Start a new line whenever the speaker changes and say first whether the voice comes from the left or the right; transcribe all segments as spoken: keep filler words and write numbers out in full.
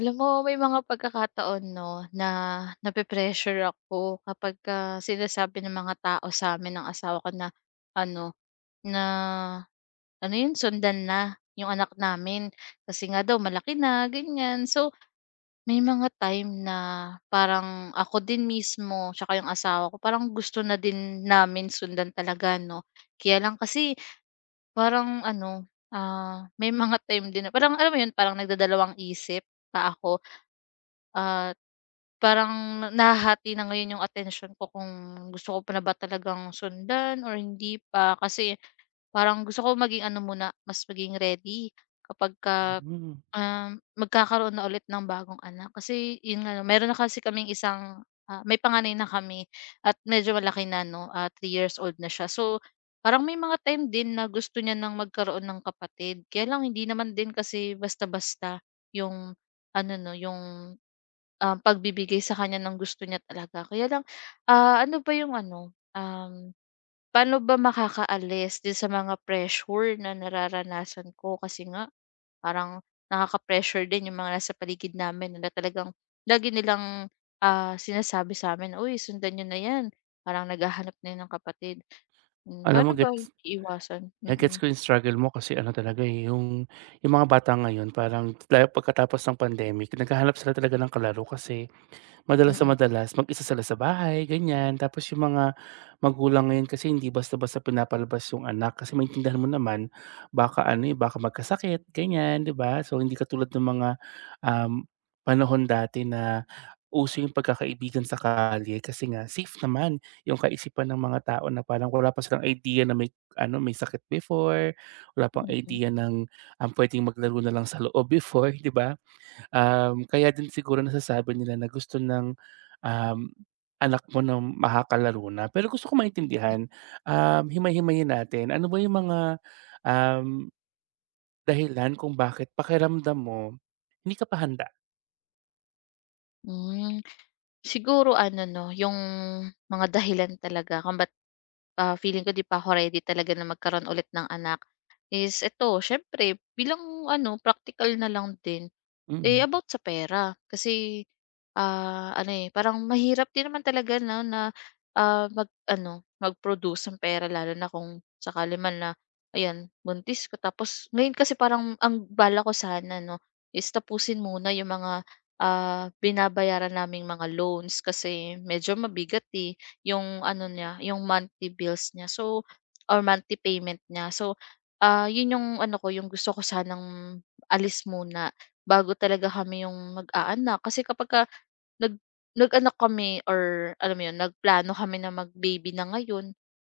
left: Alam mo may mga pagkakataon 'no, na nape-pressure ako kapagka sinasabi ng mga tao sa sa'min ng asawa ko na ano, na ano 'yun, sundan na 'yung anak namin. Kasi nga daw malaki na, ganiyan. So, may mga time na parang ako din mismo tsaka 'yung asawa ko parang gusto na din namin sundan talaga 'no. Kaya lang kasi parang ano, ah, may mga time din na parang alam mo 'yun, parang nagdadalawang isip pa ako, ah parang nahahati na ngayon yung attention ko kung gusto ko pa na ba talagang sundan or hindi pa. Kasi parang gusto ko maging ano muna, mas maging ready kapagka,
right: Hmm.
left: um, magkakaroon na ulit ng bagong anak. Kasi yun nga 'no, meron na kasi kaming isang, ah, may panganay na kami at medyo malaki na 'no, ah, three years old na siya. So, parang may mga time din na gusto niya ng magkaroon ng kapatid. Kaya lang hindi naman din kasi basta-basta yung ano 'no, yung Um, pagbibigay sa kanya ng gusto niya talaga. Kaya lang, ah, ano ba yung ano, um, paano ba makakaalis din sa mga pressure na nararanasan ko? Kasi nga, parang nakaka-pressure din yung mga nasa paligid namin na talagang lagi nilang ah, sinasabi sa amin, "Uy, sundan nyo na yan." Parang naghahanap na yun ng kapatid. Mm,
right: Alam mo
left: paano ba
right: gets
left: iwasan?
right: yeah, gets
left: Mm-mm.
right: ko yung struggle mo kasi ano talaga, eh, yung yung mga bata ngayon parang lalo pagkatapos ng pandemic naghahanap sila talaga ng kalaro kasi madalas sa
left: Mm-mm.
right: madalas mag-isa sila sa bahay, ganyan. Tapos yung mga magulang ngayon kasi hindi basta-basta pinapalabas yung anak kasi maintindihan mo naman baka ano, eh, baka magkasakit, ganyan, 'di ba? So hindi katulad ng mga, um, panahon dati na uso yung pagkakaibigan sa kalye kasi nga safe naman yung kaisipan ng mga tao na parang wala pa silang idea na may ano, may sakit before, wala pang
left: Mm-mm.
right: idea ng, um, puwedeng maglaro na lang sa loob before, 'di ba? Um, kaya din siguro nasasabi nila na gusto ng, um, anak mo na makakalaro na. Pero gusto ko maintindihan, um, himay-himayin natin. Ano ba yung mga, um, dahilan kung bakit pakiramdam mo hindi ka pa handa?
left: Mm. Siguro ano 'no, yung mga dahilan talaga kung ba't, ah, feeling ko 'di pa ako ready talaga na magkaroon ulit ng anak is ito siyempre bilang ano praktikal na lang din. Eh,
right: Mm,
left: about sa pera kasi, ah, ano, eh, parang mahirap din naman talaga na na, ah, mag-ano, mag-produce ng pera lalo na kung sakali man na ayan buntis ko tapos ngayon kasi parang ang bala ko sana 'no is tapusin muna yung mga, ah, binabayaran naming mga loans kasi medyo mabigat, eh, yung ano niya, yung monthly bills niya, so or monthly payment niya. So, ah, yun yung ano ko, yung gusto ko sanang alis muna. Bago talaga kami yung mag-aanak kasi kapag ka nag nag-anak kami or alam mo yun, nagplano kami na mag-baby na ngayon,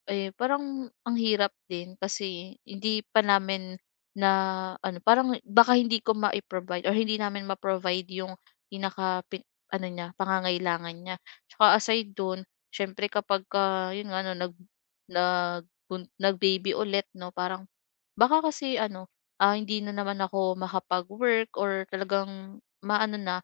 left: eh, parang ang hirap din kasi hindi pa namin na ano, parang baka hindi ko mai-provide or hindi namin ma-provide yung pinaka pin ano niya, pangangailangan niya. Tsaka aside dun, siyempre kapagka yun nga ano, nag nagbun nag-baby ulit 'no, parang baka kasi ano, ah, hindi na naman ako makapag-work or talagang maano na,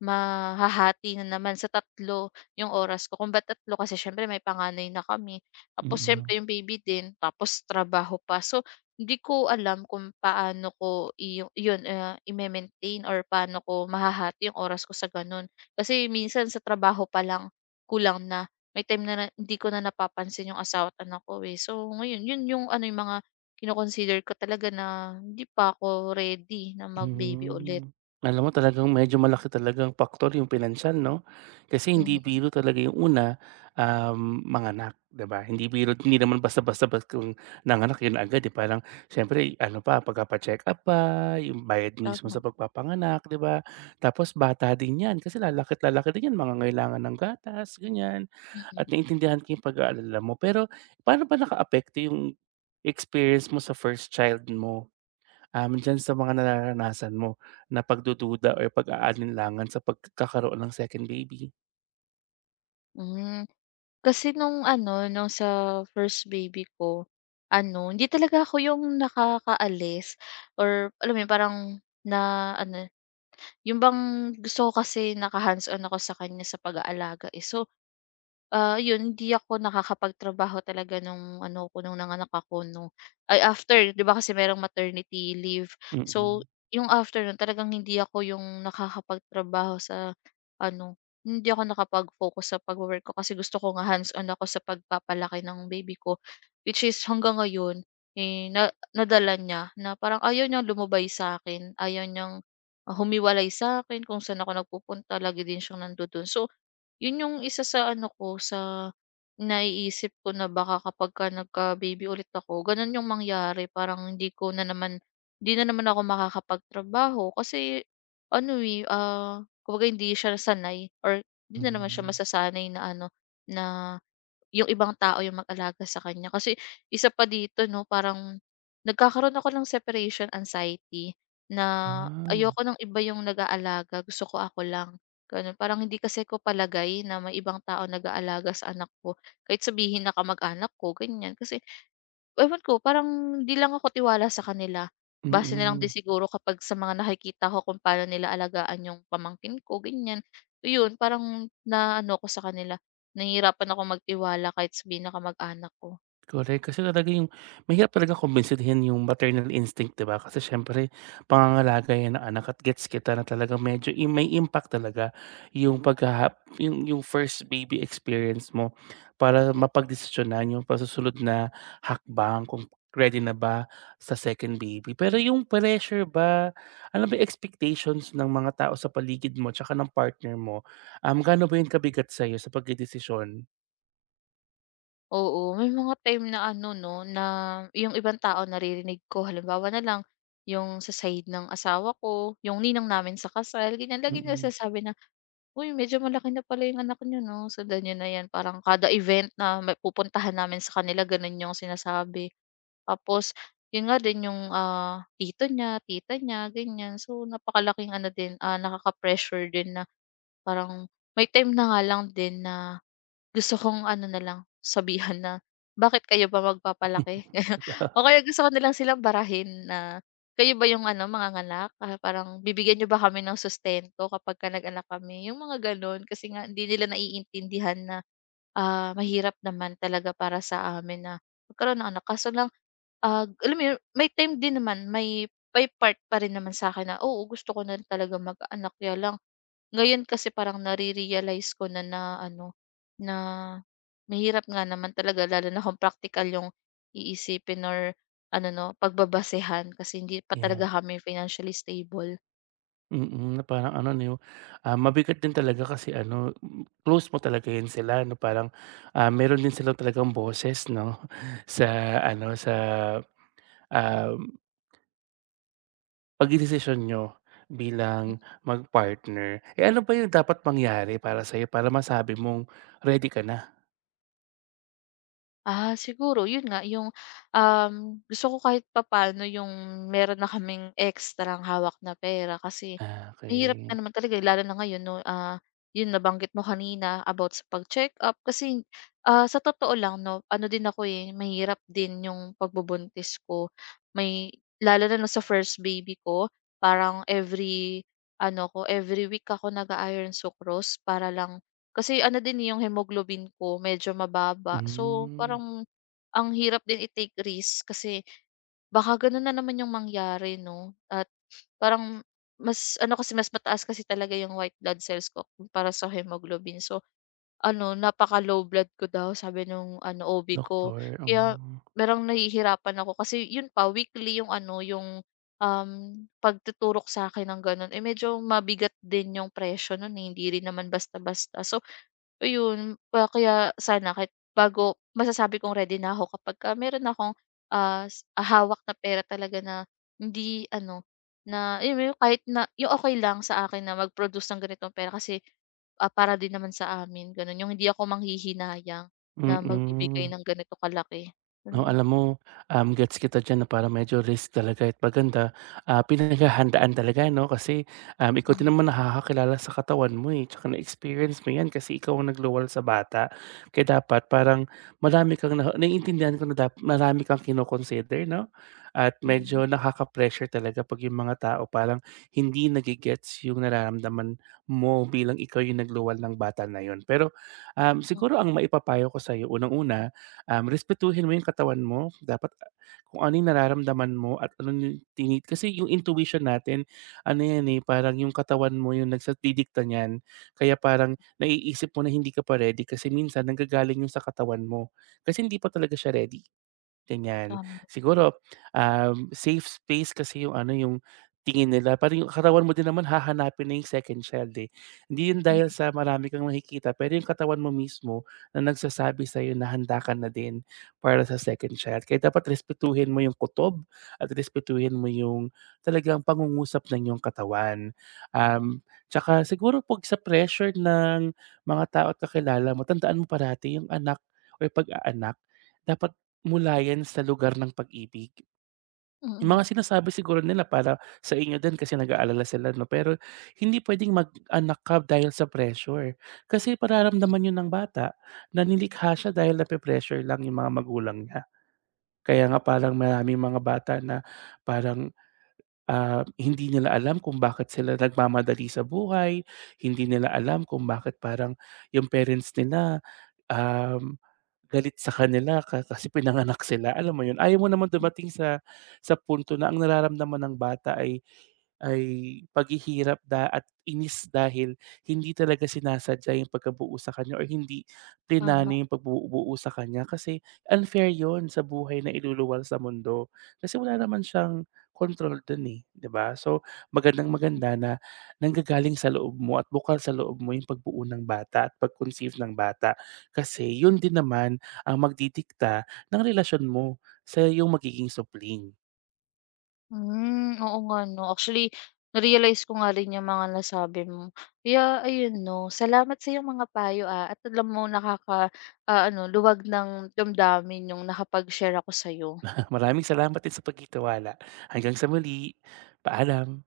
left: mahahati na naman sa tatlo yung oras ko. Kung ba't tatlo kasi siyempre may panganay na kami. Tapos
right: mm.
left: siyempre yung baby din, tapos trabaho pa. So, hindi ko alam kung paano ko iyu yun, ah, i maintain or paano ko mahahati yung oras ko sa gano'n. Kasi minsan sa trabaho pa lang kulang na. May time na na hindi ko na napapansin yung asawa at anak ko, eh. So, ngayon yun yung ano, yung mga kino ko talaga na hindi pa ako ready na mag-baby ulit.
right: Hmm. Alam mo talagang medyo malaki talagang paktor yung pinansyal 'no? Kasi hindi
left: Mhm,
right: biro talaga yung una, um, manganak, 'di ba? Hindi biro hindi naman basta-basta ba't kung nanganak yun na agad, eh. Parang siyempre ano pa, pagpapa-check-up pa, yung bayad mismo sa
left: tama,
right: pagpapanganak, 'di ba? Tapos bata din 'yan kasi lalaki't lalaki din 'yan, mga ngailangan ng gatas, ganyan.
left: Mhm.
right: At
left: Mm.
right: naintindihan ko yung pag-aalala mo. Pero paano ba nakaapekto yung experience mo sa first child mo? Um, diyan sa mga nararanasan mo na pagdududa o pag-aalinlangan sa pagkakaroon ng second baby?
left: Hmm. Kasi nung ano, nung sa first baby ko, ano, hindi talaga ako yung nakakaalis or alam mo yun, parang na ano yung bang gusto ko kasi naka-hands-on ako sa kanya sa pag-aalaga, eh. So, ah, yun hindi ako nakakapagtrabaho talaga nung ano ko, nung nanganak ako, no ay after 'di ba kasi merong maternity leave. So,
right: Mm,
left: yung after nun talagang hindi ako yung nakakapagtrabaho sa ano, hindi ako nakapag-focus sa pag work ko kasi gusto ko nga hands-on ako sa pagpapalaki ng baby ko. Which is hanggang ngayon, eh, na nadala niya na parang ayaw niyang lumubay sa'kin, ayaw niyang Ah, humiwalay sa'kin, kung saan ako nagpupunta lagi din siyang nandodo'n. So, 'yun yung isa sa ano ko, sa naiisip ko na baka kapagka nagka-baby ulit ako, gano'n yung mangyari. Parang hindi ko na naman hindi na naman ako makakapagtrabaho kasi ano, eh, ah, kumbaga hindi siya sanay or 'di na naman siya
right: hmm.
left: masasanay na ano, na yung ibang tao yung mag-alaga sa kanya. Kasi isa pa dito 'no, parang nagkakaroon ako ng separation anxiety na
right: Ah,
left: ayoko ng iba yung nag-aalaga, gusto ko ako lang, gano'n. Parang hindi kasi ko palagay na may ibang tao nag-aalaga sa anak ko, kahit sabihin na kamag-anak ko, ganyan. Kasi ewan ko, parang di lang ako tiwala sa kanila. Base na lang din
right: mm.
left: siguro kapag sa mga nakikita ko kung paano nila alagaan yung pamangkin ko, ganyan. Iyon, parang na ano ko sa kanila. Nahihirapan ako magtiwala kahit sabihin na kamag-anak ko.
right: Correct, kasi talaga yung mahirap talaga kumbinsihin yung maternal instinct, 'di ba? Kasi siyempre pangangalaga yan ng anak at gets kita na talaga medyo i may impact talaga yung paghaha yung yung first baby experience mo para
left: Hmm.
right: mapagdesisyonan yung pasusunod na hakbang kung ready na ba sa second baby. Pero yung pressure ba, alam mo expectations ng mga tao sa paligid mo tsaka ng partner mo, um, gaano ba yun kabigat sa'yo sa pagdedesisyon?
left: Oo, may mga time na ano 'no, na yung ibang tao naririnig ko. Halimbawa na lang, yung sa side ng asawa ko, yung ninang namin sa kasal, ganyan. Lagi
right: Mm.
left: nagsasabi na, "Uy, medyo malaki na pala yung anak niyo 'no, sundan niyo na 'yan." Parang kada event na may pupuntahan namin sa kanila, gano'n yung sinasabi. Tapos yun nga din yung, ah, tito niya, tita niya, ganyan. So, napakalaking ano din, ah, nakaka-pressure din na parang may time na nga lang din na gusto kong ano na lang, sabihan na, "Bakit kayo ba magpapalaki?" Ganun. O kaya gusto ko na lang silang barahin na, "Kayo ba yung ano, mga anak? Ah, parang bibigyan niyo ba kami ng sustento kapagka nag-anak kami?" Yung mga gano'n. Kasi nga hindi nila naiintindihan na, ah, mahirap naman talaga para sa amin na magkaroon ng anak. Kaso lang, ah, alam mo yun, may time din naman, may may part pa rin naman sa akin na, oo, gusto ko na talagang magkaanak. Kaya lang ngayon kasi parang nare-realize ko na na ano, na mahirap nga naman talaga lalo na kung praktikal yung iisipin or ano 'no, pagbabasehan kasi hindi pa talaga
right: Yeah.
left: kami financially stable.
right: Mm, na parang ano 'no, ah, mabigat din talaga kasi ano, hmm, close mo talaga 'yan sila 'no, parang, ah, meron din sila talagang boses 'no, sa ano, sa, um, pagdedesisyon niyo bilang mag-partner. Eh, ano ba 'yung dapat mangyari para sa'yo para masabi mong ready ka na?
left: Ah, siguro yun nga yung, um, gusto ko kahit papaano yung meron na kaming ekstrang hawak na pera kasi
right: Ah,
left: mahirap
right: okey.
left: na naman talaga, eh, lalo na ngayon 'no, ah, yun nabanggit mo kanina about sa pag-check-up kasi, ah, sa totoo lang 'no, ano din ako, eh, mahirap din yung pagbubuntis ko. May lalo na nung sa first baby ko parang every ano ko, every week ako nag iron sucrose para lang kasi ano din, eh, yung hemoglobin ko medyo mababa. So,
right: Hmm,
left: parang ang hirap din i-take risk kasi baka gano'n na naman yung mangyari 'no, at parang mas ano kasi, mas mataas kasi talaga yung white blood cells ko para sa hemoglobin. So, ano napaka-low blood ko daw sabi nung ano, O B ko.
right: doktor,
left: Kaya
right: um
left: parang nahihirapan ako kasi yun pa weekly yung ano, yung, um, pagtuturok sa akin ng gano'n, eh, medyo mabigat din yung presyo nun, eh, hindi rin naman basta-basta. So, ayun, pa kaya sana kahit bago masasabi kong ready na ako kapagka meron na akong, ah, s ah, hawak na pera talaga na hindi ano, na alam mo yun kahit na yung okay lang sa akin na mag-produce ng ganitong pera kasi, ah, para din naman sa amin gano'n, yung hindi ako manghihinayang na magbibigay
right: mm.
left: ng ganito kalaki,
right: No,
left: gano'n.
right: alam mo, um, gets kita diyan na parang medyo risk talaga at maganda, ah, pinaghahandaan talaga 'no, kasi, um, ikaw din
left: Mhm,
right: naman nakakakilala sa katawan mo, eh, tsaka na-experience mo 'yan kasi ikaw ang nagluwal sa bata. Kaya dapat parang marami kang na naiintindihan ko na dap marami kang kino 'no, at
left: mm,
right: medyo nakaka-pressure talaga 'pag yung mga tao parang hindi nagigets yung nararamdaman mo bilang ikaw yung nagluwal ng bata na yun. Pero, um,
left: hmm,
right: siguro ang maipapayo ko sa'yo, unang-una um, respetuhin mo yung katawan mo. Dapat ah, kung ano yung nararamdaman mo at ano yung tinit kasi yung intuition natin, ano yan eh, parang yung katawan mo yung nagdidikta niyan. Kaya parang naiisip mo na hindi ka pa ready kasi minsan nanggagaling yung sa katawan mo kasi hindi pa talaga siya ready. Ganyan.
left: tama,
right: Siguro, um, safe space kasi yung ano, yung tingin nila. Parang yung katawan mo din naman hahanapin na yung second child eh. Hindi yun dahil
left: mm,
right: sa marami kang nakikita, pero yung katawan mo mismo na nagsasabi sa'yo na handa ka na din para sa second child. Kaya dapat respetuhin mo yung kutob at respetuhin mo yung talagang pangungusap ng yung katawan. Um, Tsaka siguro pag sa pressure ng mga tao at kakilala mo, tandaan mo parati yung anak o yung pag-aanak dapat mula yan sa lugar ng pag-ibig. Yung
left: mm,
right: mga sinasabi siguro nila para sa inyo din kasi nag-aalala sila 'no, pero hindi puwedeng mag-anak ka dahil sa pressure. Kasi mararamdaman 'yun ng bata na nilikha siya dahil nape-pressure lang yung mga magulang niya. Kaya nga parang maraming mga bata na parang, ah, hindi nila alam kung bakit sila nagmamadali sa buhay, hindi nila alam kung bakit parang yung parents nila, um galit sa kanila ka kasi pinanganak sila, alam mo yun? Ayaw mo naman
left: hmm,
right: dumating sa sa punto na ang nararamdaman ng bata ay ay paghihirap da at inis dahil hindi talaga sinasadya yung pagkabuo sa kanya or hindi
left: tama.
right: plinano yung pagbuo sa kanya kasi unfair yon sa buhay na iluluwal sa mundo. Kasi wala naman siyang control dun eh, 'di ba? So, magandang-maganda na nanggagaling sa loob mo at bukal sa loob mo yung pagbuo ng bata at pag-conceive ng bata. Kasi yun din naman ang magdidikta ng relasyon mo sa iyong magiging supling.
left: Hmm, oo nga 'no. Actually, na-realize ko nga rin yung mga nasabi mo. Kaya ayun 'no, salamat sa iyong mga payo, ah, at alam mo nakaka ah, ano luwag ng damdamin yung nakapag-share ako sa'yo.
right: Maraming salamat din sa pagtitiwala. Hanggang sa muli, paalam.